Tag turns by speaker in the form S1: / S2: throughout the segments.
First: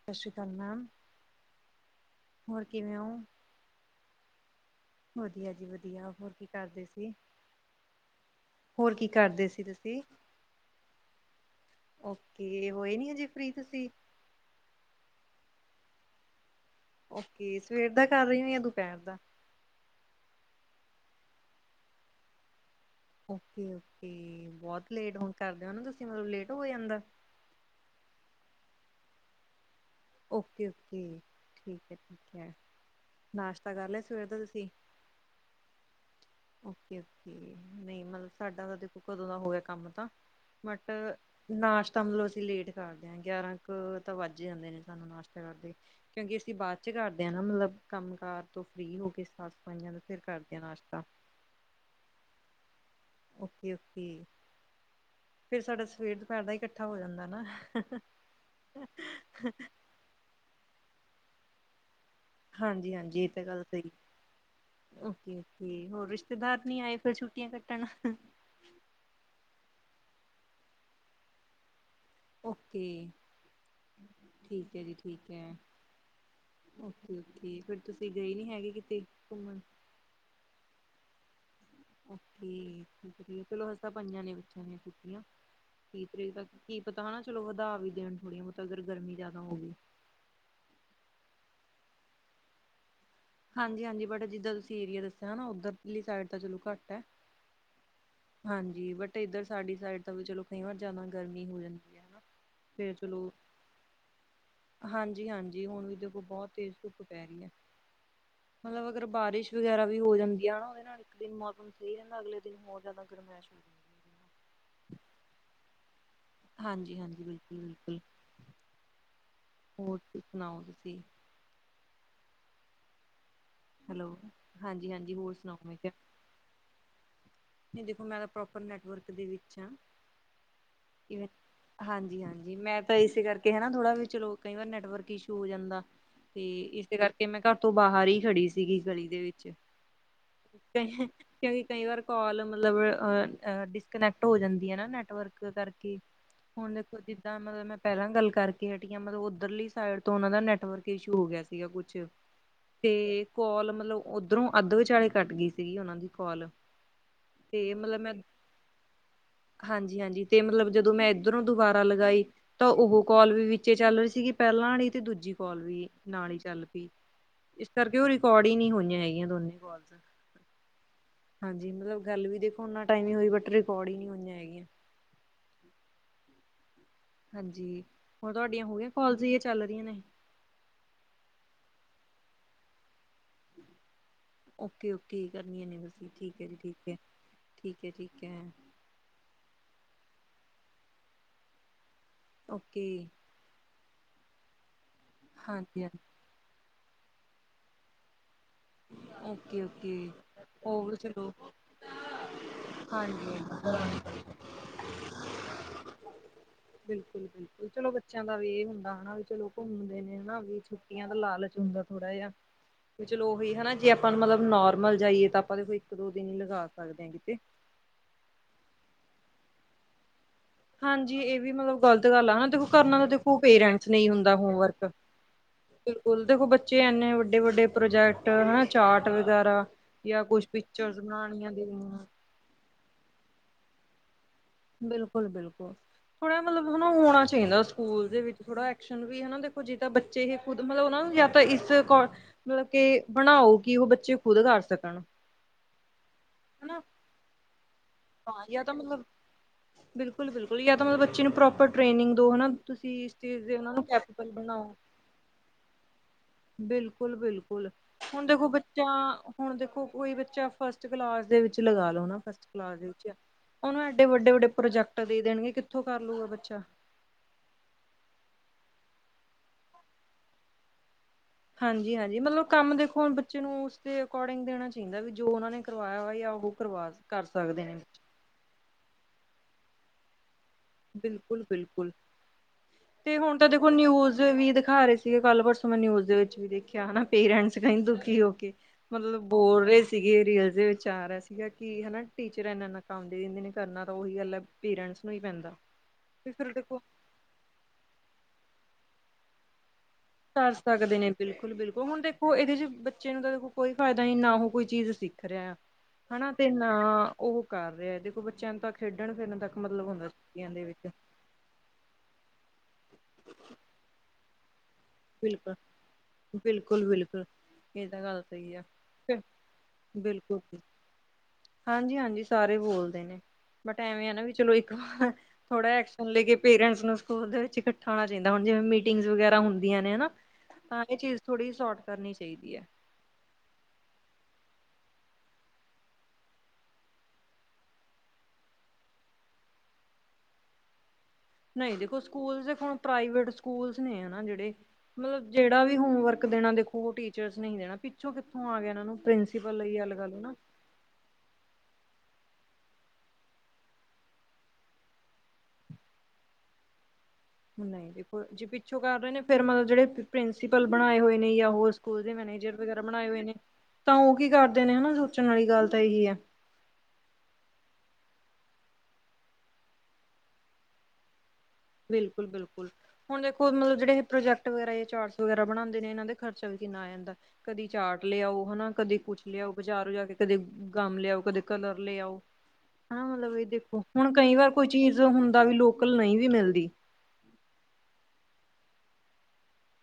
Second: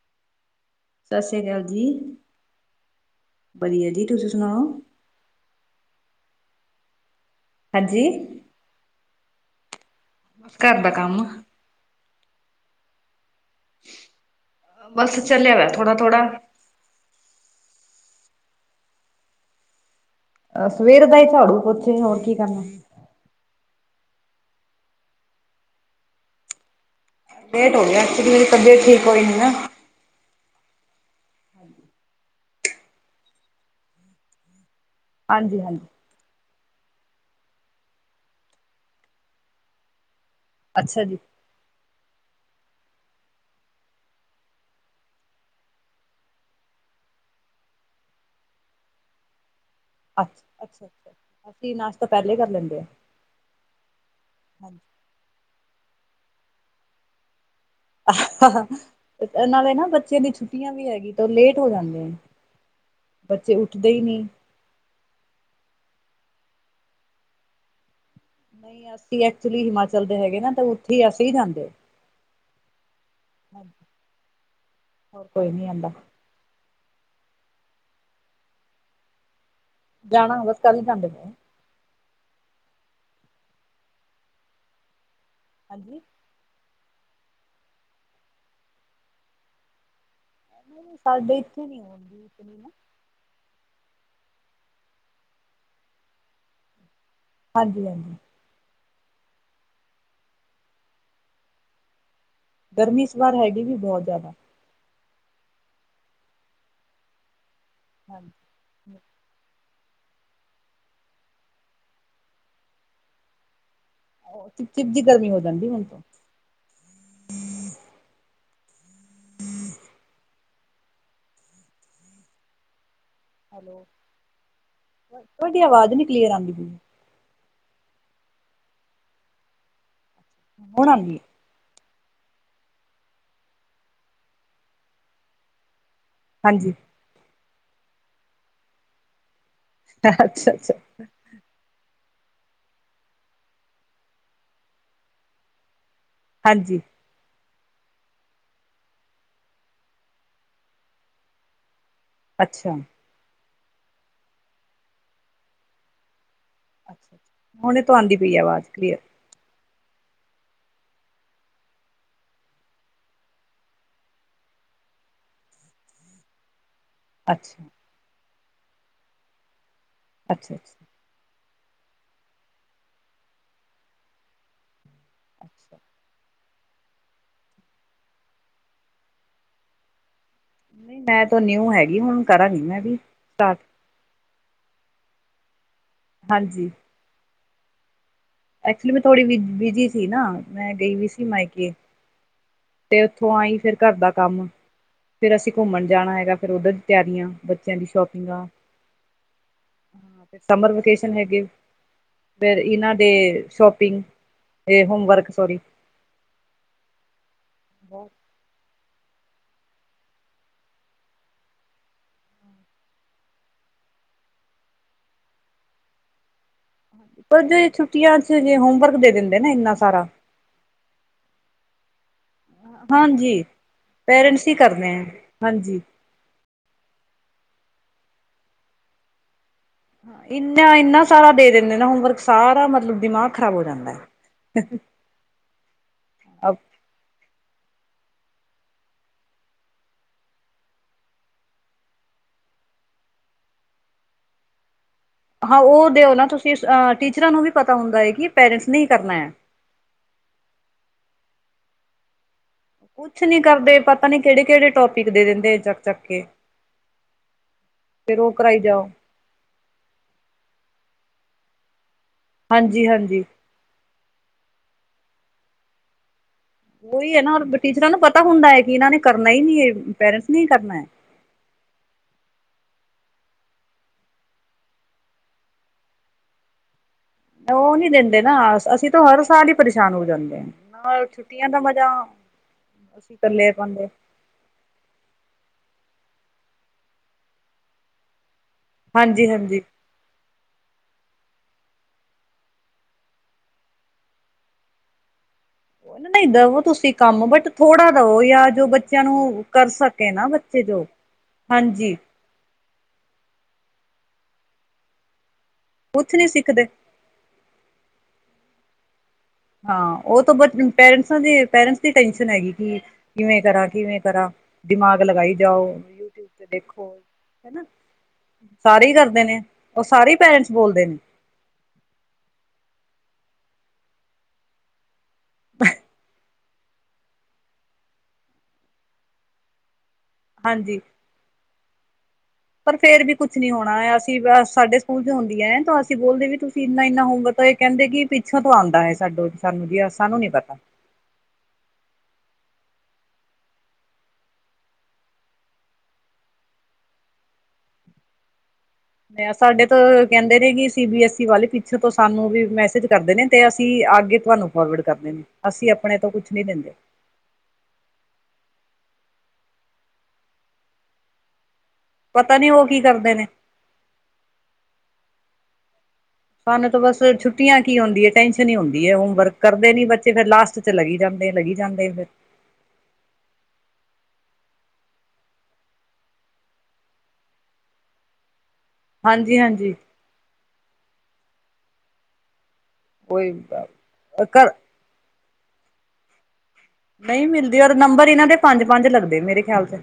S1: ਸਤਿ ਸ਼੍ਰੀ ਅਕਾਲ ਮੈਮ।
S2: ਸਤਿ ਸ਼੍ਰੀ ਅਕਾਲ ਜੀ,
S1: ਹੋਰ ਕਿਵੇਂ ਹੋ
S2: ਵਧੀਆ ਜੀ ਤੁਸੀਂ ਸੁਣਾਓ?
S1: ਵਧੀਆ ਜੀ, ਵਧੀਆ ਹੋਰ ਕੀ ਕਰਦੇ ਸੀ?
S2: ਹਾਂਜੀ
S1: ਹੋਰ ਕੀ ਕਰਦੇ ਸੀ ਤੁਸੀਂ?
S2: ਘਰ ਦਾ ਕੰਮ
S1: ਓਕੇ, ਹੋਏ ਨੀ ਅਜੇ? ਫਰੀ ਤੁਸੀਂ
S2: ਬਸ ਚੱਲਿਆ ਵੈ ਥੋੜਾ ਥੋੜਾ
S1: ਓਕੇ ਸਵੇਰ ਦਾ ਕਰ ਰਹੀ ਹੋ ਜਾਂ ਦੁਪਹਿਰ ਦਾ
S2: ਹ ਸਵੇਰ ਦਾ ਹੀ ਝਾੜੂ ਪੋਚੇ ਹੋਰ ਕੀ ਕਰਨਾ।
S1: ਓਕੇ ਓਕੇ ਬਹੁਤ ਲੇਟ ਹੁਣ ਕਰਦੇ ਹੋ ਨਾ ਤੁਸੀਂ ਮਤਲਬ ਲੇਟ ਹੋ ਜਾਂਦਾ।
S2: ਲੇਟ ਹੋ ਗਿਆ ਐਕਚੁਅਲੀ ਮੇਰੀ ਤਬੀਅਤ ਠੀਕ ਹੋਈ ਨਹੀ ਨਾ।
S1: ਓਕੇ ਓਕੇ, ਠੀਕ ਹੈ ਠੀਕ ਹੈ, ਨਾਸ਼ਤਾ ਕਰ ਲਿਆ ਸਵੇਰ ਦਾ ਤੁਸੀਂ?
S2: ਹਾਂਜੀ, ਹਾਂਜੀ।
S1: ਓਕੇ ਓਕੇ ਨਹੀਂ ਮਤਲਬ ਸਾਡਾ ਤਾਂ ਦੇਖੋ ਕਦੋਂ ਦਾ ਹੋਇਆ ਕੰਮ ਤਾਂ ਬਟ
S2: ਅੱਛਾ ਜੀ
S1: ਨਾਸ਼ਤਾ ਮਤਲਬ ਅਸੀਂ ਲੇਟ ਕਰਦੇ ਹਾਂ ਗਿਆਰਾਂ ਕੁ ਤਾਂ ਵੱਜ ਈ ਜਾਂਦੇ ਨੇ। ਨਾਸ਼ਤਾ ਕਰਦੇ ਕਿਉਂਕਿ ਅਸੀਂ ਬਾਅਦ ਚ ਕਰਦੇ ਹਾਂ ਨਾ ਮਤਲਬ ਕੰਮ ਕਾਰ ਤੋਂ ਫਰੀ ਹੋ ਕੇ ਮਈਆਂ ਤੇ ਫਿਰ
S2: ਅੱਛਾ
S1: ਕਰਦੇਆਂ
S2: ਅੱਛਾ
S1: ਨਾਸ਼ਤਾ
S2: ਅੱਛਾ ਅਸੀਂ ਨਾਸ਼ਤਾ ਪਹਿਲੇ ਹੀ ਕਰ ਲੈਂਦੇ ਹਾਂ
S1: ਓਕੇ ਓਕੇ ਫਿਰ ਸਾਡਾ ਸਵੇਰ ਦੁਪਹਿਰ ਦਾ ਹੀ ਇਕੱਠਾ ਹੋ ਜਾਂਦਾ ਨਾ
S2: ਨਾਲੇ ਨਾ ਬੱਚੇ ਦੀ ਛੁੱਟੀਆਂ ਵੀ ਹੈਗੀ ਤਾਂ ਉਹ ਲੇਟ ਹੋ ਜਾਂਦੇ ਨੇ
S1: ਹਾਂਜੀ ਹਾਂਜੀ ਇਹ ਤਾਂ
S2: ਬੱਚੇ
S1: ਗੱਲ
S2: ਉੱਠਦੇ
S1: ਸਹੀ
S2: ਹੀ ਨਹੀਂ
S1: ਓਕੇ ਓਕੇ ਹੋਰ ਰਿਸ਼ਤੇਦਾਰ ਨੀ ਆਏ ਫਿਰ ਛੁੱਟੀਆਂ ਕੱਟਣ
S2: ਨਹੀਂ ਅਸੀਂ ਐਕਚੁਲੀ ਹਿਮਾਚਲ ਦੇ ਹੈਗੇ ਨਾ ਤਾਂ ਉੱਥੇ ਹੀ ਅਸੀਂ ਜਾਂਦੇ
S1: ਓਕੇ
S2: ਹਾਂਜੀ
S1: ਠੀਕ ਹੈ ਜੀ
S2: ਹੋਰ
S1: ਠੀਕ
S2: ਕੋਈ
S1: ਹੈ
S2: ਨੀ ਆਂਦਾ
S1: ਓਕੇ ਓਕੇ ਫਿਰ ਤੁਸੀਂ ਗਏ ਨੀ ਹੈਗੇ ਕਿਤੇ ਘੁੰਮਣ
S2: ਜਾਣਾ ਹੋਗਾ ਚੱਲ ਹੀ ਜਾਂਦੇ
S1: ਓਕੇ ਠੀਕ ਹੈ ਠੀਕ ਹੈ ਚਲੋ ਹੱਸ ਤ ਤਾਂ ਪੰਜਾਂ ਨੇ ਵਿੱਚਿਆਂ ਨੇ ਕੀਤੀਆਂ
S2: ਹਾਂਜੀ
S1: ਤੀਹ ਤਰੀਕ ਤੱਕ [unintelligible] ਕੀ ਪਤਾ ਹਨਾ ਚਲੋ ਵਧਾ ਵੀ ਦੇਣ ਥੋੜ੍ਹੀਆਂ ਬਹੁਤ ਅਗਰ ਗਰਮੀ ਜ਼ਿਆਦਾ ਹੋਵੇ
S2: ਨਹੀਂ ਸਾਡੇ ਇੱਥੇ ਨੀ ਹੁੰਦੀ
S1: ਹਾਂਜੀ ਹਾਂਜੀ ਬਟ ਜਿੱਦਾਂ ਤੁਸੀਂ ਏਰੀਆ ਦੱਸਿਆ ਨਾ ਉੱਧਰ ਸਾਈਡ ਤਾਂ ਚਲੋ ਘੱਟ ਹੈ
S2: ਹਾਂਜੀ ਹਾਂਜੀ
S1: ਹਾਂਜੀ ਬਟ ਇੱਧਰ ਸਾਡੀ ਸਾਈਡ ਤਾਂ ਵੀ ਚਲੋ ਕਈ ਵਾਰ ਜਿਆਦਾ ਗਰਮੀ ਹੋ ਜਾਂਦੀ ਹੈ ਹਨਾ ਫੇਰ
S2: ਗਰਮੀ ਇਸ
S1: ਚਲੋ
S2: ਵਾਰ ਹੈਗੀ ਵੀ ਬਹੁਤ ਜ਼ਿਆਦਾ
S1: ਹਾਂਜੀ ਹਾਂਜੀ ਹੁਣ ਵੀ ਦੇਖਲ ਬਹੁਤ ਤੇਜ਼ ਧੁੱਪ ਪੈ ਰਹੀ ਹੈ
S2: ਹਾਂਜੀ
S1: ਮਤਲਬ ਅਗਰ ਬਾਰਿਸ਼ ਵਗੈਰਾ ਵੀ ਹੋ ਜਾਂਦੀ ਹੈ ਨਾ ਉਹਦੇ ਨਾਲ ਇੱਕ ਦਿਨ ਮੌਸਮ ਸਹੀ ਰਹਿੰਦਾ ਅਗਲੇ ਦਿਨ ਹੋਰ ਜ਼ਿਆਦਾ ਗਰਮੈਸ਼ੁੰ
S2: ਚਿਪ ਚਿਪੀ ਜੀ ਗਰਮੀ ਹੋ ਜਾਂਦੀ ਹੁਣ ਤੋਂ
S1: ਹਾਂਜੀ ਹਾਂਜੀ ਬਿਲਕੁਲ ਬਿਲਕੁਲ ਹੋਰ ਤੁਸ ਸੁਣਾਓ ਠੀਕ ਹੈਲੋ ਹਾਂਜੀ ਹਾਂਜੀ ਹੋਰ ਸੁਣਾਓ
S2: ਤੁਹਾਡੀ
S1: ਮੈਂ ਕਿਹਾ
S2: ਆਵਾਜ਼ ਨੀ ਕਲੀਅਰ ਆਦੀ ਪੀ
S1: ਨਹੀਂ ਦੇਖੋ ਮੈਂ ਤਾਂ ਪ੍ਰੋਪਰ ਨੈਟਵਰਕ ਦੇ ਵਿੱਚ ਹਾਂ
S2: ਹੁਣ ਆਉਂਦੀ ਹੈ
S1: ਹਾਂਜੀ ਹਾਂਜੀ ਮੈਂ ਤਾਂ ਇਸੇ ਕਰਕੇ ਹਨਾ ਥੋੜਾ ਵੀ ਚਲੋ ਕਈ ਵਾਰ ਨੈਟਵਰਕ ਇਸ਼ੂ ਹੋ ਜਾਂਦਾ ਤੇ
S2: ਹਾਂਜੀ
S1: ਇਸਦੇ ਕਰਕੇ ਮੈਂ ਘਰ ਤੋਂ ਬਾਹਰ ਹੀ ਖੜੀ ਸੀਗੀ ਗਲੀ ਦੇ ਵਿੱਚ
S2: ਅੱਛਾ ਅੱਛਾ
S1: ਕ ਕਿਉਂਕਿ ਕਈ ਵਾਰ ਕਾਲ ਮਤਲਬ ਡਿਸਕਨੈਕਟ ਹੋ ਜਾਂਦੀ ਆ ਨਾ ਨੈਟਵਰਕ ਕਰਕੇ ਫੋਨ
S2: ਹਾਂਜੀ
S1: ਲੈਖੋ [unintelligible] ਜਦਾਂ ਮਤਲਬ ਮੈਂ ਪਹਿਲਾਂ ਗੱਲ ਕਰਕੇ ਹਟੀਆਂ ਮਤਲਬ ਉੱਧਰਲੀ ਸਾਈਡ ਤੋਂ ਉਹਨਾਂ ਦਾ ਨੈਟਵਰਕ ਇਸ਼ੂ ਹੋ ਗਿਆ ਸੀਗਾ ਕੁਛ।
S2: ਅੱਛਾ
S1: ਤੇ ਕੋਲ ਮਤਲਬ ਉੱਧਰੋਂ ਅੱਧ ਵਿਚਾਲੇ ਕੱਟ ਗਈ ਸੀਗੀ ਉਹਨਾਂ ਦੀ ਕੋਲ
S2: ਅੱਛਾ ਅੱਛਾ [unintelligible]
S1: ਤੇ ਮਤਲਬ ਮੈਂ ਹਾਂਜੀ ਹਾਂਜੀ ਤੇ ਮਤਲਬ ਜਦੋਂ ਮੈਂ ਇੱਧਰੋਂ ਦੁਬਾਰਾ ਲਗਾਈ ਤਾਂ ਉਹ ਕੋਲ ਵੀ ਵਿੱਚ ਚੱਲ ਰਹੀ ਸੀਗੀ ਪਹਿਲਾਂ ਤੇ ਦੂਜੀ ਕੋਲ ਵੀ ਨਾਲ ਹੀ ਚੱਲ ਪਈ
S2: ਅੱਛਾ
S1: ਇਸ ਕਰਕੇ ਉਹ ਰਿਕਾਰਡ ਹੀ ਨਹੀਂ ਹੋਈਆਂ ਹੈਗੀਆਂ ਦੋਨੇ ਕੋਲਸ
S2: ਅੱਛਾ ਅੱਛਾ
S1: ਹਾਂਜੀ ਮਤਲਬ ਗੱਲ ਵੀ ਦੇਖੋ ਨਾ ਟਾਈਮ ਹੀ ਹੋਈ ਬਟ ਰਿਕਾਰਡ ਹੀ ਨਹੀਂ ਹੋਈਆਂ ਹੈਗੀਆਂ
S2: ਅੱਛਾ [unintelligible]
S1: ਹਾਂਜੀ ਹੁਣ ਤੁਹਾਡੀਆਂ ਹੋਗੀਆਂ ਕੋਲਸ ਇਹ ਚੱਲ ਰਹੀਆਂ ਨੇ
S2: ਨਹੀਂ ਮੈਂ ਤ ਨਿਊ ਹੈਗੀ ਹੁਣ ਕਰਾਂਗੀ ਮੈਂ ਵੀ ਸਟਾਰਟ
S1: ਓਕੇ ਓਕੇ ਕਰਨੀਆਂ ਨੇ ਬਸੀਂ ਠੀਕ ਹੈ ਜੀ
S2: ਹਾਂਜੀ
S1: ਠੀਕ ਹੈ ਠੀਕ ਹੈ ਠੀਕ ਹੈ।
S2: ਐਕਚੁਲੀ ਮੈਂ ਥੋੜ੍ਹੀ ਵਿ ਬੀਜੀ ਸੀ ਨਾ ਮੈਂ ਗਈ ਵੀ ਸੀ ਮਾਈਕੇ
S1: ਓਕੇ।
S2: ਉੱਥੋਂ ਆਈ ਫਿਰ ਘਰ ਦਾ ਕੰਮ ਫੇਰ ਅਸੀਂ ਘੁੰਮਣ
S1: ਹਾਂਜੀ-ਹਾਂਜੀ
S2: ਜਾਣਾ ਹੈਗਾ ਫਰ ਉਧਰ। ਤਿਆਰੀਆਂ ਬੱਚਿਆਂ ਦੀ ਸ਼ੋਪਿੰਗ ਆ।
S1: ਓਕੇ-ਓਕੇ
S2: ਹਾਂ ਤੇ ਸਮਰ
S1: ਹੋਰ
S2: ਵੇਕੇਸ਼ਨ
S1: ਚਲੋ
S2: ਹੈਗੇ। ਫ ਇਹਨਾਂ ਦੇ
S1: ਹਾਂਜੀ।
S2: ਸ਼ੋਪਿੰਗ ਤੇ ਹੋਮ ਵਰਕ ਸੋਰੀ।
S1: ਬਿਲਕੁਲ ਬਿਲਕੁਲ ਚਲੋ ਬੱਚਿਆਂ। ਵੀ ਇਹ ਹੁੰਦਾ ਹਨਾ ਵੀ ਚਲੋ ਘੁੰਮਦੇ ਨੇ ਹਨ ਨਾ ਵੀ ਛੁੱਟੀਆਂ ਦਾ ਲਾਲਚ ਹੁੰਦਾ ਥੋੜਾ ਜਿਹਾ। ਚਲੋ ਉਹੀ ਹਨਾ ਜੇ ਆਪਾਂ ਮਤਲਬ ਨੋਰਮਲ ਜਾਈਏ ਤਾਂ ਆਪਾਂ ਇੱਕ ਦੋ ਦਿਨ ਹੀ ਲਗਾ। ਸਕਦੇ ਹਾਂ ਕਿਤੇ
S2: ਪਰ ਜ ਛੁੱਟੀਆਂ ਚੇ ਹੋਮਵਰਕ ਦੇ ਦਿੰਦੇ ਨਾ ਇੰਨਾ ਸਾਰਾ।
S1: ਹਾਂਜੀ ਇਹ ਵੀ ਮਤਲਬ ਗ਼ਲਤ ਗੱਲ ਆ ਨਾ। ਖ ਕਰਨਾ ਦਾ ਦੇਖੋ
S2: ਹਾਂਜੀ
S1: ਪੇਰੈਂਟਸ ਨਹੀਂ ਹੁੰਦਾ
S2: ਪੇਰੈਂਟਸ ਹੀ ਕਰਦੇ
S1: ਹੋਮਵਰਕ।
S2: ਹੈ ਹਾਂਜੀ
S1: ਸਕੂਲ ਦੇਖੋ ਬੱਚੇ ਇੰਨੇ ਵੱਡੇ ਵੱਡੇ ਪ੍ਰੋਜੈਕਟ ਹਨਾ ਚਾਰਟ ਵਗੈਰਾ। ਜਾਂ ਕੁਛ
S2: ਇੰਨਾ
S1: ਪਿਕਚਰਸ
S2: ਇੰਨਾ ਸਾਰਾ ਦੇ
S1: ਬਣਾਉਣੀਆਂ
S2: ਦਿੰਦੇ ਨਾ
S1: ਦੇਣੀਆਂ
S2: ਹੋਮਵਰਕ ਸਾਰਾ ਮਤਲਬ ਦਿਮਾਗ ਖ਼ਰਾਬ ਹੋ ਜਾਂਦਾ।
S1: ਬਿਲਕੁਲ ਬਿਲਕੁਲ ਥੋੜਾ
S2: ਹੈ
S1: ਮਤਲਬ ਹੋਣਾ ਚਾਹੀਦਾ ਸਕੂਲ ਦੇ ਵਿੱਚ ਥੋੜਾ ਐਕਸ਼ਨ। ਵੀ ਹਨਾ ਦੇਖੋ ਜਿੱਦਾਂ ਬੱਚੇ ਹੀ ਖੁਦ ਮਤਲਬ ਉਹਨਾਂ ਨੂੰ ਜਾਂ ਤਾਂ ਇਸ। ਮਤਲਬ ਕੇ ਬਣਾਓ ਕਿ ਉਹ ਬੱਚੇ ਖੁਦ ਕਰ ਸਕਣ।
S2: ਹਾਂ, ਉਹ ਦਿਓ ਨਾ ਤੁਸੀਂ
S1: ਹਨਾ।
S2: ਅਹ ਟੀਚਰਾਂ ਨੂੰ ਵੀ ਪਤਾ ਹੁੰਦਾ ਏ।
S1: ਹਾਂ, ਯਾ ਤਾਂ ਮਤਲਬ ਬਿਲਕੁਲ ਬਿਲਕੁਲ ਯਾ ਤਾਂ ਮਤਲਬ ਬੱਚੇ ਨੂੰ ਪ੍ਰੋਪਰ ਟ੍ਰੇਨਿੰਗ ਦੋ ਹਨਾ। ਤੁਸੀਂ ਇਸ ਚੀਜ਼ ਦੇ ਓਨਾਂ ਨੂੰ ਕੈਪੀਬਲ ਬਣਾਓ।
S2: ਭਿੱਖ ਦੇ ਦੇੰਦੇ ਚੱਕ-ਚੱਕ ਕੇ।
S1: ਬਿਲਕੁਲ ਬਿਲਕੁਲ,
S2: ਫਿਰ
S1: ਹੁਣ
S2: ਉਹ
S1: ਦੇਖੋ
S2: ਕਰਾਈ ਜਾਓ
S1: ਬੱਚਾ। ਹੁਣ ਦੇਖੋ ਕੋਈ ਬੱਚਾ ਫਸਟ ਕਲਾਸ ਦੇ ਵਿੱਚ ਲਗਾ ਲੋ ਨਾ ਫਸਟ ਕਲਾਸ
S2: ਹਾਂਜੀ
S1: ਦੇ ਵਿੱਚ।
S2: ਹਾਂਜੀ
S1: ਔਨੂੰ ਐਡੇ ਵੱਡੇ-ਵੱਡੇ ਪ੍ਰੋਜੈਕਟ ਦੇ ਦੇਣਗੇ। ਕਿੱਥੋਂ ਕਰ ਲੂਗਾ ਬੱਚਾ।
S2: ਵੁਹੀ ਐ ਨਾ ਟੀਚਰਾਂ ਨੂੰ ਪਤਾ ਹੁੰਦਾ ਏ ਕਿ ਇਨਾਂ ਨੇ ਕਰਨਾ ਹੀ ਨੀ ਏ ਪੈਰਂਟਸ ਨੇ ਹੀ ਕਰਨੈ।
S1: ਹਾਂਜੀ ਹਾਂਜੀ, ਮਤਲਬ ਕੰਮ ਦੇਖੋ ਹੁਣ ਬੱਚੇ ਨੂੰ ਉਸਦੇ ਅਕੋਰਡਿੰਗ ਦੇਣਾ ਚਾਹੀਦੈਂ ਵਈ ਜੋ ਓਨਾਂ ਨੇ। ਕਰਵਾਯਾ ਹੋਯਾ ਯਾ ਓਹ ਕਰਵਾ ਕਰ ਸਕਦੇ ਨੇ।
S2: ਦੇਨਾ ਆਸ ਅਸੀਂ ਤਾਂ ਹਰ ਸਾਲ ਹੀ ਪਰੇਸ਼ਾਨ ਹੋ ਜਾਂਦੇ ਆ।
S1: ਬਿਲਕੁਲ-ਬਿਲਕੁਲ,
S2: ਅਸੀਂ
S1: ਤੇ ਹੁਣ ਤਾਂ
S2: ਇਕੱਲੇ
S1: ਦੇਖੋ
S2: ਪਾਉਂਦੇ
S1: ਨਿਊਜ਼। ਤੇ ਵੀ ਦਿਖਾ ਰੇ ਸੀਗੇ ਕੱਲ੍ਹ ਪਰਸੋਂ ਮੈਂ ਨਿਊਜ਼ ਦੇ ਵਿੱਚ ਵੀ ਦੇਖਿਆ ਹਨਾ ਪੇਰੈਂਟਸ ਕਈ ਦੁਖੀ ਹੋ ਕੇ। ਮਤਲਬ
S2: ਹਾਂਜੀ ਹਾਂਜੀ
S1: ਬੋਲ ਰੇ। ਤੀਗੇ ਰੀਲਸ ਦੇ ਵਿਚ ਆ ਰਿਆ ਸੀਗਾ ਕਿ ਹਨਾ ਟੀਚਰ ਐਨਾ ਐਨਾ ਕੰਮ ਦੇ ਦੇੰਦੇ ਨੇ ਕਰਨਾ ਤਾਂ ਓਹੀ ਗੱਲ ਐ। ਪੇਰੈਂਟਸ ਨੂੰ ਹੀ ਪੈਂਦਾ।
S2: ਨਹੀਂ
S1: ਤੇ ਫਿਰ
S2: ਦਵੋ
S1: ਦੇਖੋ
S2: ਤੁਸੀਂ ਕੰਮ ਬਟ ਥੋੜਾ ਦਵੋ ਯਾ ਜੋ ਬੱਚਿਆਂ ਨੂੰ। ਕਰ ਸਕੇ ਨਾ ਬੱਚੇ ਜੋ ਹਾਂਜੀ।
S1: ਹੋ ਏਦੇ ਚ ਬੱਚੇ ਨੂੰ ਤਾਂ ਦੇਖੋ ਕੋਈ ਫ਼ਾਇਦਾ ਨੀ ਨਾ ਓਹ ਕੋਈ ਚੀਜ਼ ਸਿੱਖ ਰਿਹਾ ਆ
S2: ਕੁਛ ਨੀ
S1: ਹਨਾ ਤੇ
S2: ਸਿੱਖਦੇ
S1: ਨਾ। ਓਹ ਕਰ ਰਿਐ। ਦੇਖੋ ਬੱਚਿਆਂ ਨੂੰ ਤਾਂ ਖੇਡਣ ਫਿਰਨ ਦਾ।
S2: ਹਾਂ, ਓਹ ਬੱਚ ਪੈਰਂਟਸਾ ਦੇ ਪੈਰੈਂਟਸ ਦੀ ਟੈਨਸ਼ਨ ਹੈਗੀ ਕਿ ਕਿਵੇਂ ਕਰਾਂ ਕਿਵੇਂ ਕਰਾਂ। ਦਿਮਾਗ ਲਗਾਈ ਜਾਓ।
S1: ਬਿਲਕੁਲ-ਬਿਲਕੁਲ।
S2: ਹੈਨਾ, ਸਾਰੇ ਹੀ ਕਰਦੇ ਨੇ ਓਹ ਸਾਰੇ ਹੀ
S1: ਬਿਲਕੁਲ
S2: ਪੈਰੈਂਟਸ ਬੋਲਦੇ ਨੇ।
S1: ਹਾਂਜੀ ਹਾਂਜੀ, ਸਾਰੇ ਬੋਲਦੇ ਨੇ ਬਟ ਐਵੇਂ ਆ ਨਾ ਵੀ ਚਲੋ ਇੱਕ ਵਾਰ। ਥੋੜਾ ਐਕਸ਼ਨ ਲੇ ਕੇ ਪੇਰੈਂਟਸ ਨੂੰ ਸਕੂਲ ਦੇ ਵਿੱਚ ਇਕੱਠਾ ਹੋਣਾ ਚਾਈਦਾ, ਹੁਣ ਜਿਵੇਂ ਮੀਟਿੰਗ ਵਗੈਰਾ ਹੁੰ। ਦੀਆਂ ਨੇ ਹਨਾ
S2: ਹਾਂਜੀ
S1: ਤਾਂ ਏਹ ਚੀਜ਼ ਥੋੜੀ ਸੋਰਟ ਕਰਨੀ ਚਾਹੀਦੀ ਐ।
S2: ਫ਼ੇਰ ਵੀ ਕੁਛ ਨੀ ਹੋਣਾ ਅਸੀਂ ਅ ਸਾਡੇ ਸਕੂਲ ਚ ਹੁੰਦੀਐ ਤਾਂ ਅਸੀ ਬੋਲਦੇ ਵੀ ਤੁਸੀਂ ਇੰਨਾ ਇੰਨਾ ਹੋਮਵਰਕ। ਤਾ ਏ ਕੈੰਦੇ ਕਿ ਪਿੱਛੋਂ ਤੋਂ ਆੰਦਾ ਹੈ ਸਾਡੋ ਸਾਨੂੰ ਜਿਆ ਸਾਨੂੰ ਨੀ ਪਤਾ।
S1: ਨਹੀਂ ਦੇਖੋ ਸਕੂਲ ਦੇ ਹੁਣ ਪ੍ਰਾਈਵੇਟ ਸਕੂਲਸ ਨੇ ਨਾ ਜੇੜੇ ਮਤਲਬ ਜੇੜਾ ਵੀ ਹੋਮਵਰਕ ਦੇਣਾ ਦੇਖੋ ਓਹ ਟੀਚਰਸ ਨੇ ਹੀਂ ਦੇਣਾ ਪਿੱਛੋਂ ਕਿੱਥੋਂ ਆ ਗਿਆ ਇਹਨਾ ਨੂੰ। ਪ੍ਰਿੰਸੀਪਲ
S2: ਸਾਡੇ ਤੋਂ
S1: ਲਈ ਗੱਲ ਕਰ ਲਓ ਨਾ
S2: ਕੈੰਦੇ ਨੇ ਕਿ ਸੀ ਬੀ ਐਸ ਈ ਵਾਲੇ ਪਿੱਛੋਂ ਤੋਂ ਸਾਨੂੰ ਵੀ ਮੈਸੇਜ ਕਰਦੇ ਨੇ ਤੇ ਅਸੀਂ ਆਗੇ ਤੁਹਾਨੂੰ ਫੋਰਵਰਡ ਕਰ ਦੇਨੇ ਆ। ਅਸੀਂ ਅਪਣੇ ਤੋਂ ਕੁਛ ਨੀ ਦਿੰਦੇ।
S1: ਨਹੀਂ ਦੇਖੋ ਜੀ ਪਿੱਛੋਂ ਕਰ ਰੇ ਨੇ ਫੇਰ ਮਤਲਬ ਜੇੜੇ ਪ੍ਰਿੰਸੀਪਲ ਬਣਾਏ ਹੋਏ ਨੇ ਯਾ ਹੋਰ ਸਕੂਲ ਦੇ
S2: ਪਤਾ ਨੀ
S1: ਮੈਨੇਜਰ
S2: ਉਹ ਕੀ
S1: ਵਗੈਰਾ ਬਣਾਏ
S2: ਕਰਦੇ
S1: ਹੋਏ ਨੇ ਤਾਂ ਓਹ ਕੀ ਕਰਦੇ ਨੇ ਹਨਾ ਸੋਚਣ ਆਲੀ ਗੱਲ ਤਾਂ ਐਹੀ ਐ।
S2: ਸਾਨੂੰ ਤੋਂ ਬਸ ਛੁੱਟੀਆਂ ਕੀ ਹੁੰਦੀ ਏ ਟੈਂਸ਼ਨ ਹੀ ਹੁੰਦੀ ਐ ਹੋਮ ਵਰਕ ਕਰਦੇ ਨੀ ਬੱਚੇ ਫੇਰ ਲਾਸਟ ਚ ਲੱਗੀ ਜਾਂਦੇ ਲਗੀ
S1: ਬਿਲਕੁਲ-ਬਿਲਕੁਲ। ਹੁਣ ਦੇਖੋ ਮਲਬ ਜੇੜੇ ਇਹ ਪ੍ਰੋਜੈਕਟ ਵਗੈਰਾ ਇਹ ਚਾਰਟਸ ਵਗੈਰਾ ਬਣਾਦੇ ਨੇ ਏਨਾਂ ਦੇ ਖ਼ਰਚਾ ਵੀ ਕਿੰਨਾ ਆ ਜਾਂਦਾ। ਕਦੀ ਚਾਟ ਲੇ ਆਓ ਹਨਾ। ਕਦੇ ਕੁਛ ਲੇ
S2: ਹਾਂਜੀ
S1: ਆਓ
S2: ਹਾਂਜੀ
S1: ਬਜ਼ਾਰੋ ਜਾ ਕੇ ਕਦੇ ਗਮ ਲਿ ਆਓ, ਕਦੇ ਕਲਰ ਲੇ ਆਓ। ਹਾ ਮਤਲਬ
S2: ਉਹੀ
S1: ਵੀ ਦੇਖੋ ਹੁਣ ਕਈ ਵਾਰ
S2: ਘਰ
S1: ਕੋਈ ਚੀਜ਼ ਹੁੰਦਾ ਵੀ ਲੋਕਲ ਨਹੀਂ ਵੀ ਮਿਲਦੀ।
S2: ਨਹੀਂ ਮਿਲਦੀ ਔਰ ਨੰਬਰ ਇਨਾਂ ਦੇ ਪੰਜ-ਪੰਜ ਲੱਗਦੇ ਮੇਰੇ ਖਿਆਲ ਚ।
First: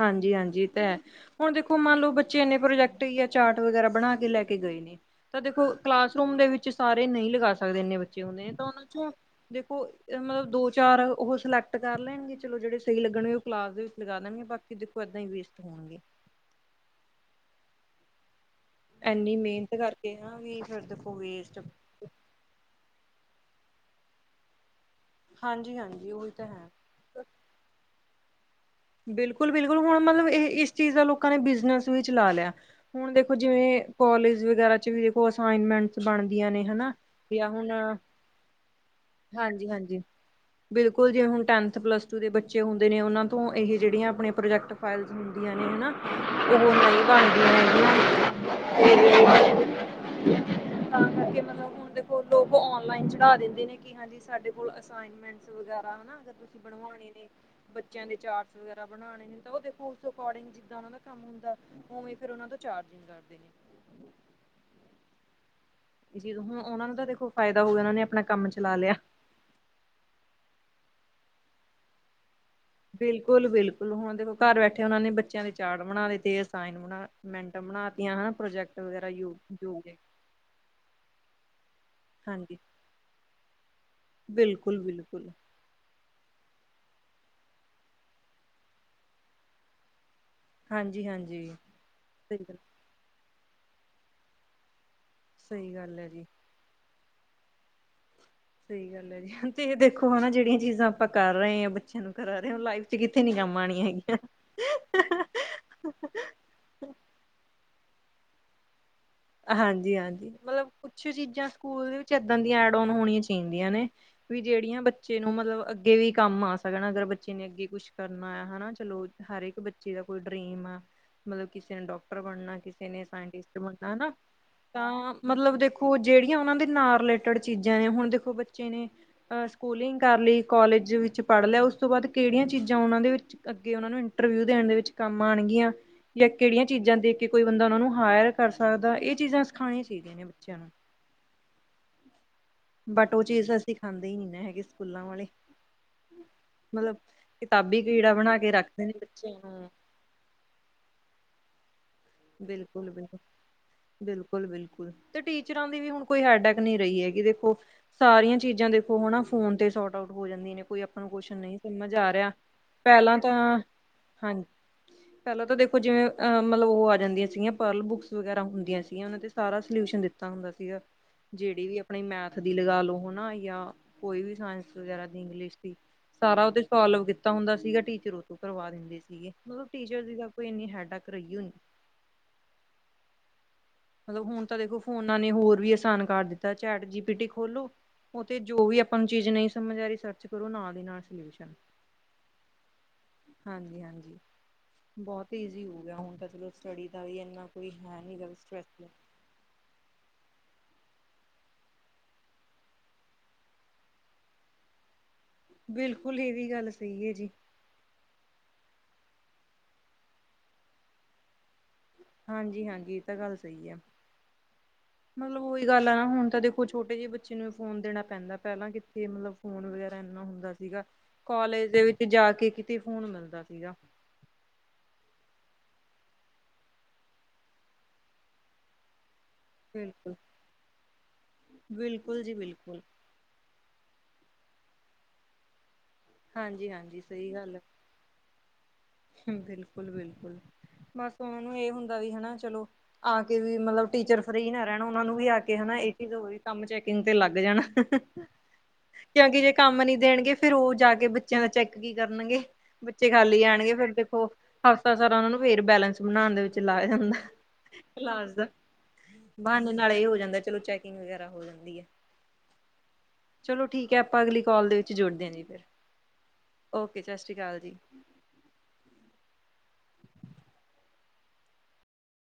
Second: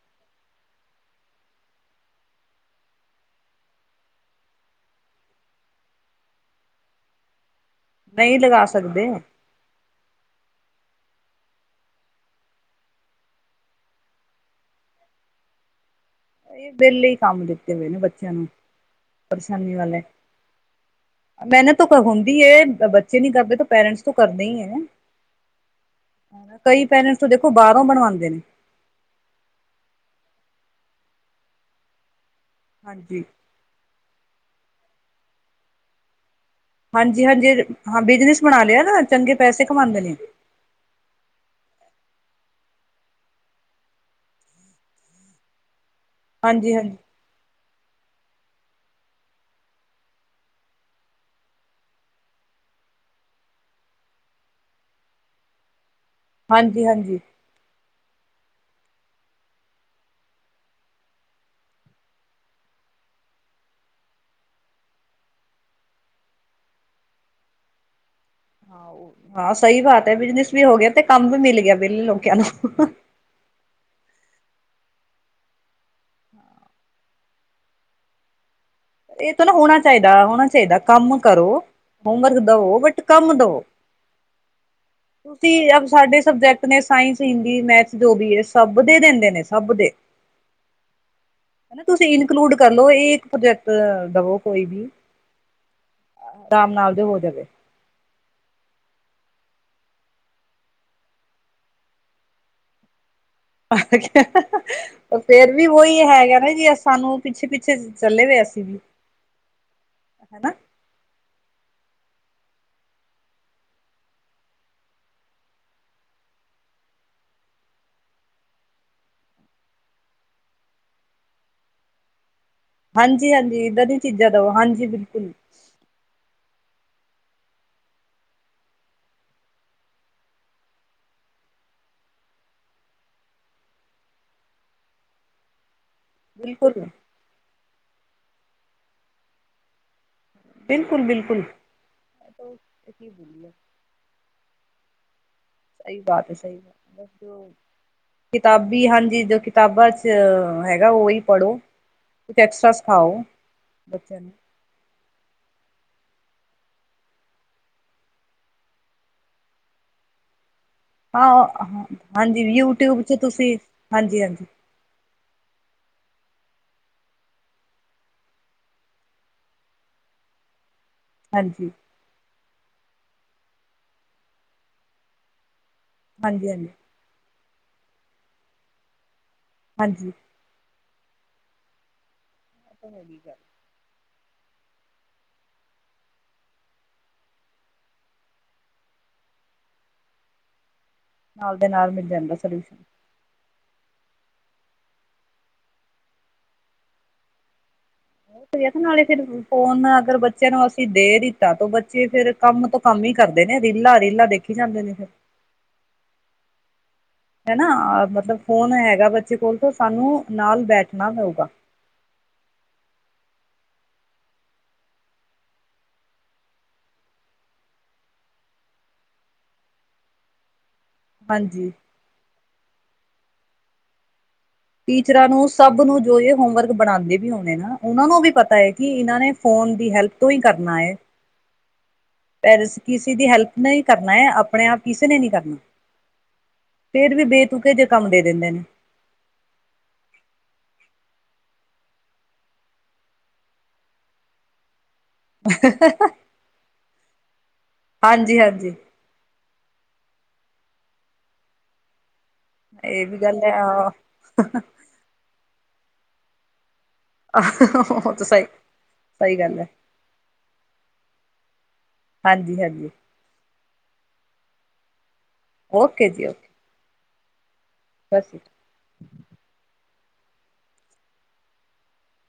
S1: ਹਾਂਜੀ-ਹਾਂਜੀ, ਏ ਤੇ ਹੈ। ਹੁਣ ਦੇਖੋ ਮੰਨ ਲੋ ਬੱਚੇ ਇੰਨੇ ਪ੍ਰੋਜੈਕਟ ਯਾ ਚਾਰਟ ਵਗੈਰਾ ਬਣਾ ਕੇ ਲੈ ਕੇ ਗਏ ਨੇ ਤਾਂ ਦੇਖੋ ਕਲਾਸਰੂਮ ਦੇ ਵਿੱਚ ਸਾਰੇ ਨਹੀਂ ਲਗਾ ਸਕਦੇ ਇਨੇ ਬੱਚੇ
S2: ਨਹੀਂ
S1: ਹੁੰਦੇ
S2: ਲਗਾ
S1: ਤਾਂ ਓਨਾਂ
S2: ਸਕਦੇ
S1: ਚੋ ਦੇਖੋ ਅ ਮਤਲਬ ਦੋ, ਚਾਰ ਓਹ ਸਿਲੈਕਟ ਕਰ ਲੈਣਗੇ ਚਲੋ ਜੇੜੇ ਸਹੀ ਲੱਗਣਗੇ ਓਹ ਕਲਾਸ ਦੇ ਵਿੱਚ ਲਗਾ ਲੈਣਗੇ ਬਾਕੀ ਕਿ ਦੇਖੋ ਏਦਾਂ ਹੀ ਵੇਸਟ ਹੋਣਗੇ।
S2: ਏਹ ਵੇਲੇ ਹੀ ਕੰਮ ਦਿੱਤੇ ਹੋਏ ਨੇ ਬੱਚਿਆਂ ਨੂੰ।
S1: ਇੰਨੀ ਮਿਹਨਤ
S2: ਪਰੇਸ਼ਾਨੀ ਵਾਲੇ
S1: ਕਰਕੇ ਆ ਵੀ ਫਿਰ ਦੇਖੋ ਵੇਸਟ
S2: ਮਿਹਨਤ ਹੁੰਦੀ ਹੈ ਬੱਚੇ ਨੀ ਕਰਦੇ ਤਾਂ ਪੇਰੈਂਟਸ ਤੋ ਕਰਦੇ ਹੀ ਹੈ।
S1: ਹਾਂਜੀ ਹਾਂਜੀ ਉਹੀ ਤਾਂ ਹੈ
S2: ਕਈ ਪੇਰੈਂਟਸ ਤੋਂ ਦੇਖੋ ਬਾਰੋ ਬਣਵਾਉਂਦੇ ਨੇ।
S1: ਬਿਲਕੁਲ-ਬਿਲਕੁਲ ਹੁਣ ਮਤਲਬ ਇਹ ਇਸ ਚੀਜ਼ ਦਾ ਲੋਕਾਂ ਨੇ ਬਿਜਨਸ ਵੀ ਚਲਾ ਲਿਆ ਹੁਣ
S2: ਹਾਂਜੀ
S1: ਦੇਖੋ ਜਿਵੇ ਕੋਲਜ ਵਗੈਰਾ ਚ ਵੀ ਦੇਖੋ ਅਸਾਈਨਮੈਂਟਸ ਬਣਦੀਆ ਨੇ। ਹਨਾ ਜਾਂ
S2: ਹਾਂਜੀ-ਹਾਂਜੀ
S1: ਹੁਣ
S2: ਹਾਂ ਬਿਜਨਸ ਬਣਾ ਲਿਆ ਨਾ ਚੰਗੇ ਪੈਸੇ
S1: ਹਾਂਜੀ
S2: ਕਮਾਂਦੇ
S1: ਹਾਂਜੀ
S2: ਨੇ।
S1: ਬਿਲਕੁਲ ਜੀ ਹੁਣ ਟੈਨਥ, ਪਲੱਸ ਟੂ ਦੇ ਬੱਚੇ ਹੁੰਦੇ ਨੇ ਉਹਨਾ ਤੋਂ ਇਹ ਜਿਹੜੀਆਂ ਆਪਣੇ ਪ੍ਰੋਜੈਕਟ ਫਾਈਲਸ ਹੁੰਦੀਆਂ ਨੇ ਹਨਾ ਉਹ
S2: ਹਾਂਜੀ ਹਾਂਜੀ
S1: [unintelligible] [inaudible] ਤਾਂ ਕਰਕੇ ਮਤਲਬ ਹੁਣ ਦੇਖੋ ਲੋਕ ਓਨਲਾਈਨ ਚੜਾ ਦਿੰਦੇ ਨੇ ਕਿ ਹਾਂਜੀ ਸਾਡੇ ਕੋਲ ਅਸਾਈਨ ਮੈਂਟਸ ਵਗੈਰਾ ਹਨਾ ਅਗਰ ਤੁਸੀਂ
S2: ਹਾਂਜੀ
S1: ਬਣਵਾਉਣੇ
S2: ਹਾਂਜੀ
S1: ਨੇ ਬੱਚਿਆਂ ਦੇ ਚਾਰਟ ਵਗੈਰਾ ਬਣਾਣੇ ਨੇ ਤਾਂ ਉਹਦੇ ਅਕੋਡਿੰਗ ਜਿੱਦਾਂ ਉਹਨਾਂ ਦਾ ਕੰਮ ਹੁੰਦਾ ਉਵੇ ਫਿਰ ਉਹਨਾ ਤੋਂ ਚਾਰਜ ਕਰਦੇ ਨੇ। ਇਹ ਚੀਜ਼ ਹੁਣ ਉਹਨਾਂ ਨੂੰ ਦਾ ਤਾਂ ਦੇਖੋ ਫਾਇਦਾ ਹੋਊਗਾ ਉਹਨਾਂ ਨੇ ਆਪਣਾ ਕੰਮ ਚਲਾ
S2: ਹਾਂ
S1: ਲਿਆ।
S2: ਹਾਂ ਸਹੀ ਬਾਤ ਹੈ ਬਿਜਨਸ ਵੀ ਹੋ ਗਿਆ ਤੇ ਕੰਮ ਵੀ ਮਿਲ ਗਿਆ ਵਿਹਲੇ ਲੋਕਿਆ ਨੂੰ।
S1: ਬਿਲਕੁਲ-ਬਿਲਕੁਲ ਹੁਣ ਦੇਖੋ ਘਰ ਬੈਠੇ ਉਹਨਾਂ ਨੇ ਬੱਚਿਆਂ ਦੇ ਚਾੜ ਬਣਾ ਦੇ ਤੇ ਅਸਾਈਨ ਬਣਾ ਮੈਂਟਾਂ ਬਣਾ ਤਿਆ ਹਨਾ ਪ੍ਰੋਜੈਕਟ ਵਗੈਰਾ
S2: ਇਹ
S1: ਯੂ
S2: ਤਾਂ ਨਾ ਹੋਣਾ
S1: ਯੂ
S2: ਚਾਹੀਦਾ, ਹੋਣਾ ਚਾਹੀਦਾ ਕੰਮ ਕਰੋ ਹੋਮਵਰਕ
S1: ਹਾਂਜੀ
S2: ਦਵੋ ਬਟ ਕੰਮ ਦਵੋ
S1: ਬਿਲਕੁਲ ਬਿਲਕੁਲ
S2: ਤੁਸੀਂ ਅ ਸਾਡੇ ਸਬਜੈਕਟ ਆਪਣੇ ਸਾਇੰਸ ਹਿੰਦੀ ਮੈਥ ਜੋ ਵੀ ਹੈ ਸਭ ਦੇ ਦਿੰਦੇ ਨੇ ਸਭ ਦੇ।
S1: ਹਾਂਜੀ ਹਾਂਜੀ
S2: ਹਨਾ ਤੁਸੀਂ
S1: ਸਹੀ
S2: ਇਨਕਲੂਡ
S1: ਗੱਲ
S2: ਕਰਲੋ ਇਹ ਇੱਕ ਪ੍ਰੋਜੈਕਟ ਦਵੋ ਕੋਈ ਵੀ।
S1: ਸਹੀ ਗੱਲ ਹੈ ਜੀ।
S2: ਦਾਮ ਨਾਲਦੇ ਹੋ ਜਾਵੇ।
S1: ਸਹੀ ਗੱਲ ਹੈ ਜੀ ਤੇ ਇਹ ਦੇਖੋ ਹਨਾ ਜਿਹੜੀਆਂ ਚੀਜ਼ਾਂ ਆਪਾਂ ਕਰ ਰਹੇ ਹਾਂ ਬੱਚਿਆਂ ਨੂੰ ਕਰਾ ਰਹੇ ਹਾਂ ਲਾਈਫ ਚ ਕਿੱਥੇ ਨੀ ਕੰਮ ਆਉਣੀਆਂ ਹੈਗੀਆਂ।
S2: ਆ ਫੇਰ ਵੀ ਵੋਈ ਹੈਗਾ ਨਾ ਜੀ ਸਾਨੂੰ ਪਿੱਛੇ-ਪਿੱਛੇ ਚਲੇੇ ਵੇ ਅਸ
S1: ਹਾਂਜੀ-ਹਾਂਜੀ ਮਤਲਬ ਕੁਛ ਚੀਜ਼ਾਂ ਸਕੂਲ ਦੇ ਵਿੱਚ ਏਦਾਂ ਦੀਆਂ ਐਡ ਔਨ ਹੋਣੀਆਂ ਚਾਹੀਦੀਆਂ ਨੇ ਵੀ ਜੇੜੀਆਂ ਬੱਚੇ ਨੂੰ ਮਤਲਬ ਅੱਗੇ ਵੀ ਕੰਮ ਆ ਸਕਣ ਅਗਰ ਬੱਚੇ ਨੇ ਅੱਗੇ ਕੁਛ ਕਰਨਾ ਹੈ ਹੈਨਾ ਚਲੋ ਹਰ ਏਕ ਬੱਚੇ ਦਾ ਕੋਈ ਡਰੀਮ ਆ ਮਤਲਬ ਕਿਸੇ ਨੇ ਡਾਕਟਰ ਬਣਨਾ ਕਿਸ
S2: ਹਾਂਜੀ-ਹਾਂਜੀ ਏਦਾਂ ਦੀ
S1: ਤਾਂ
S2: ਚੀਜ਼ਾਂ ਦਵੋ ਹਾਂਜੀ
S1: ਮਤਲਬ
S2: ਬਿਲਕੁਲ।
S1: ਮਤਲਬ ਦੇਖੋ ਜੇੜੀਆਂ ਉਨਾਂ ਦੇ ਨਾਲ ਰਿਲੇਟਿਡ ਚੀਜ਼ਾਂ ਨੇ ਹੁਣ ਦੇਖੋ ਬੱਚੇ ਨੇ- ਸਕੂਲਿੰਗ ਕਰ ਲਈ ਕੋਲਜ ਵਿੱਚ ਪੜ੍ਹ ਲਿਆ ਉਸ ਤੋਂ ਬਾਅਦ ਕਿਹੜੀਆਂ ਚੀਜ਼ਾਂ ਓਨਾਂ ਦੇ ਵਿੱਚ ਅੱਗੇ ਓਨਾਂ ਨੂੰ ਇੰਟਰਵਿਊ ਦੇਣ ਦੇ ਵਿੱਚ ਕੰਮ ਆਣਗੀਆਂ। ਜਾਂ ਕੇੜੀਆਂ ਚੀਜ਼ਾਂ ਦੇਖ ਕੇ ਕੋਈ ਬੰਦਾ ਓਨਾਂ ਨੂੰ ਹਾਯਰ ਕਰ ਸਕਦਾ ਏ ਚੀਜ਼ਾਂ ਸਿਖਾਣੀਆਂ ਚਾਹੀਦੀਆਂ ਨੇ ਬੱਚਿਆਂ ਨੂੰ
S2: ਬਿਲਕੁਲ-ਬਿਲਕੁਲ।
S1: ਬਟ ਉਹ ਚੀਜ਼ ਸੀਂਖਾਂਦੇ ਨੀ ਨਾ ਹੈਗੇ ਸਕੂਲਾਂ ਵਾਲੇ
S2: ਸਹੀ ਬਾਤ ਐ ਸਹੀ
S1: ਮਤਲਬ ਕਿਤਾਬੀ ਕੀੜਾ ਬਣਾ ਕੇ ਰੱਖਦੇ
S2: ਕਿਤਾਬੀ
S1: ਨੇ
S2: ਹਾਂਜੀ
S1: ਬੱਚਿਆਂ
S2: ਜੋ
S1: ਨੂੰ
S2: ਕਿਤਾਬਾਂ ਚ ਹੈਗਾ ਓਈ ਪੜੋ-
S1: ਬਿਲਕੁਲ-ਬਿਲਕੁਲ,
S2: ਬੱਚਿਆਂ ਨੂੰ।
S1: ਬਿਲਕੁਲ-ਬਿਲਕੁਲ। ਤੇ ਟੀਚਰਾਂ ਦੀ ਵੀ ਹੁਣ ਕੋਈ ਹੈਡਕ ਨਈ ਰਹੀ ਹੈਗੀ ਦੇਖੋ ਸਾਰੀਆਂ ਚੀਜ਼ਾਂ ਦੇਖੋ ਹਣਾ ਫੋਨ ਤੇ ਸੋਰਟ ਆਉਟ ਹੋ ਜਾਂਦੀਆਂ ਨੇ ਕੋਈ ਆਪ ਨੂੰ ਕੁਛ ਨਹੀਂ
S2: ਹਾਂ,
S1: ਸਮਝ ਆ ਰਿਹਾ
S2: ਹਾਂਜੀ ਯੂਟਿਊਬ ਚ
S1: ਪੈਲਾਂ ਤਾਂ
S2: ਤੁਸੀਂ
S1: ਹਾਂਜੀ ਪੈਲਾਂ ਤਾਂ ਦੇਖੋ ਜਿਵੇਂ ਅਹ ਮਤਲਬ ਉਹ ਆ ਰਹਿੰਦੀਆਂ ਸੀਗੀਆਂ ਪਰਲ ਬੁੱਕਸ ਵਗੈਰਾ ਹੁੰਦੀਆਂ ਸੀਗੀਆਂ ਓਨਾਂ ਤੇ ਸਾਰਾ ਸੋਲਿਊਸ਼ਨ ਦਿੱਤਾ ਹੁੰਦਾ ਸੀਗਾ ਜੇੜੀ
S2: ਹਾਂਜੀ।
S1: ਵੀ ਆਪਣੀ ਮੈਥ ਦੀ ਲਗਾ ਲੋ ਹੈਨ ਨਾ ਯਾਂ ਕੋਈ ਵੀ ਸਾਇੰਸ ਵਗੈਰਾ ਦੀ ਇੰਗਲਿਸ਼ ਦੀ ਸਾਰਾ
S2: ਹਾਂਜੀ,
S1: ਓਥੇ
S2: ਹਾਂਜੀ,
S1: ਸੋਲਵ ਕੀਤਾ ਹੁੰਦਾ ਸੀਗਾ ਟੀਚਰ ਓਥੋਂ ਕਰਵਾ ਦਿੰਦੇ ਸੀਗੇ ਮਤਲਬ
S2: ਹਾਂਜੀ।
S1: ਟੀਚਰ ਕੋਈ ਏਨੀ ਹੈਡਕ ਰਹੀਓ ਹੀ ਨੀ।
S2: ਹੁਣ ਹੋ ਗੀ ਗੱਲ-
S1: ਮਤਲਬ ਹੁਣ ਤਾਂ ਦੇਖੋ ਫੋਨਾਂ ਨੇ ਹੋਰ ਵੀ ਆਸਾਨ ਕਰ ਦਿੱਤਾ ਚੈਟ ਜੀਪੀਟੀ ਖੋਲੋ ਉਹ ਤੇ ਜੋ ਵੀ ਆਪਾਂ ਨੂੰ ਚੀਜ਼ ਨੀ ਸਮਝ ਆ ਰੀ ਸਰਚ ਕਰੋ ਨਾਲ ਦੀ ਨਾਲ
S2: ਨਾਲ ਦੇ ਨਾਲ ਮਿਲ ਜਾਂਦਾ ਸੋਲਊਸ਼ਨ
S1: ਹਾਂਜੀ-ਹਾਂਜੀ ਬੋਹਤ ਹੀ ਈਜ਼ੀ ਹੋ ਗਿਆ ਹੁਣ ਤਾਂ ਚਲੋ ਸਟੱਡੀ ਦਾ ਵੀ ਏਨਾ ਕੋਈ ਹੈ ਨੀ ਗ ਸਟਰੈ
S2: ਨਾਲੇ ਫਿਰ ਫੋਨ ਅਗਰ ਬੱਚਿਆਂ ਨੂੰ ਅਸ ਦੇ ਦੀਤਾ ਤੋਂ ਬੱਚੇ ਫੇਰ ਕੰਮ ਤੋਂ ਕੰਮ ਹੀ ਕਰਦੇ ਨੇ ਰੀਲਾਂ-ਰੀਲਾਂ ਦੇਖੀ ਜਾਂਦੇ ਨੇ ਫਿਰ
S1: ਬਿਲਕੁਲ ਏ ਵੀ ਗੱਲ ਸਹੀ ਐ ਜੀ
S2: ਹਨਾ ਮਤਲਬ ਫੋਨ ਹੈਗਾ ਬੱਚੇ ਕੋਲ ਤੋਂ ਸਾਨੂੰ ਨਾਲ ਬੈਠਣਾ ਪਊਗਾ।
S1: ਹਾਂਜੀ-ਹਾਂਜੀ ਏ ਤਾਂ ਗੱਲ ਸਹੀ ਆ ਮਤਲਬ ਉਹੀ ਗੱਲ ਐ ਨਾ ਹੁਣ ਤਾਂ ਦੇਖੋ ਛੋਟੇ ਜੇ ਬੱਚੇ ਨੂੰ ਫੋਨ ਦੇਣਾ ਪੈਂਦਾ ਪੈਲਾਂ ਕਿੱਥੇ ਮਤਲਬ ਫੋਨ ਵਗੈਰਾ ਏਨਾ ਹੁੰਦਾ ਸੀਗਾ ਕਾਲਜ
S2: ਹਾਂਜੀ,
S1: ਦੇ ਵਿੱਚ ਜਾ ਕੇ ਕਿਤੇ ਫੋਨ ਮਿਲਦਾ ਸੀਗਾ।
S2: ਟੀਚਰਾਂ ਨੂੰ ਸਭ ਨੂੰ ਜੋ ਏ ਹੋਮਵਰਕ ਬਣਾਦੇ ਵੀ ਹੋਣੇ ਨਾ ਓਨਾਂ ਨੂੰ ਵੀ ਪਤਾ ਏ ਕਿ ਏਨਾਂ ਨੇ ਫੋਨ ਦੀ ਹੈਲਪ
S1: ਬਿਲਕੁਲ
S2: ਤੋਂ ਈ ਕਰਨਾ ਏ।
S1: ਬਿਲਕੁਲ ਜੀ।
S2: ਪੈਰਸ
S1: ਬਿਲਕੁਲ
S2: ਕਿਸੇ ਦੀ ਹੈਲਪ ਨਾਲ ਈ ਕਰਨਾ ਏ ਆਪਣੇ ਆਪ ਕਿਸੇ ਨੇ ਨੀ ਕਰਨਾ
S1: ਹਾਂਜੀ ਹਾਂਜੀ
S2: ਫੇਰ ਵੀ ਬੇਤੂਕੇ ਜੇ ਕੰਮ ਦੇ ਦਿੰਦੇ ਨੇ
S1: ਬਿਲਕੁਲ-ਬਿਲਕੁਲ। ਬਸ ਓਨਾ ਨੂੰ ਏ ਹੁੰਦਾ ਵੀ ਹੈਨਾ ਚਲੋ ਆ ਕੇ ਵੀ ਮਤਲਬ ਟੀਚਰ ਫ੍ਰੀ ਨਾ ਰਹਿਣ ਓਨਾ ਨੂੰ ਵੀ ਆ ਕੇ ਹੈਨਾ ਇਹ ਜ਼ਰੂਰੀ ਕੰਮ ਚੈਕਿੰਗ ਤੇ ਲੱਗ ਜਾਣ
S2: ਹਾਂਜੀ-ਹਾਂਜੀ।
S1: ਕਿਉਂਕਿ ਜੇ ਕੰਮ ਨੀ ਦੇਣਗੇ ਫਿਰ ਓ ਜਾ ਕੇ ਬੱਚਿਆਂ ਦਾ ਚੈੱਕ ਕੀ ਕਰਨਗੇ।
S2: ਇਹ
S1: ਬੱਚੇ
S2: ਵੀ ਗੱਲ
S1: ਖਾਲੀ
S2: ਹੈ
S1: ਆਣਗੇ
S2: ਹਾਂ।
S1: ਫਿਰ ਦੇਖੋ ਹਫ਼ਤਾ ਸਾਰਾ ਓ ਨੂੰ ਫੇਰ ਬੈਲੈਂਸ ਬਣਾਂਣ ਦੇ ਵਿੱਚ ਲਾਇਆ ਜਾਂਦਾ।
S2: ਉਹ ਤਾਂ
S1: ਕਲਾਸ
S2: ਸਹੀ,
S1: ਦਾ
S2: ਸਹੀ ਗੱਲ ਹੈ
S1: ਬਾਨੇ ਨਾਲੇ ਹੀ ਹੋ ਜਾਂਦਾ ਚਲੋ ਚੈਕਿੰਗ ਵਗੈਰਾ ਹੋ ਜਾਂਦੀ ਐ।
S2: ਹਾਂਜੀ-ਹਾਂਜੀ
S1: ਚਲੋ ਠੀਕ ਹੈ ਆਪਾਂ ਅਗਲੀ ਕੋਲ ਦੇ ਵਿੱਚ ਜੁੜਦੇ ਹਾਂ ਜੀ ਫਿਰ
S2: ਓਕੇ ਜੀ ਓਕੇ
S1: ਓਕੇ ਸਤਿ ਸ਼੍ਰੀ ਅਕਾਲ ਜੀ।
S2: ਸਤ ਸ਼੍ਰੀਕਾਲ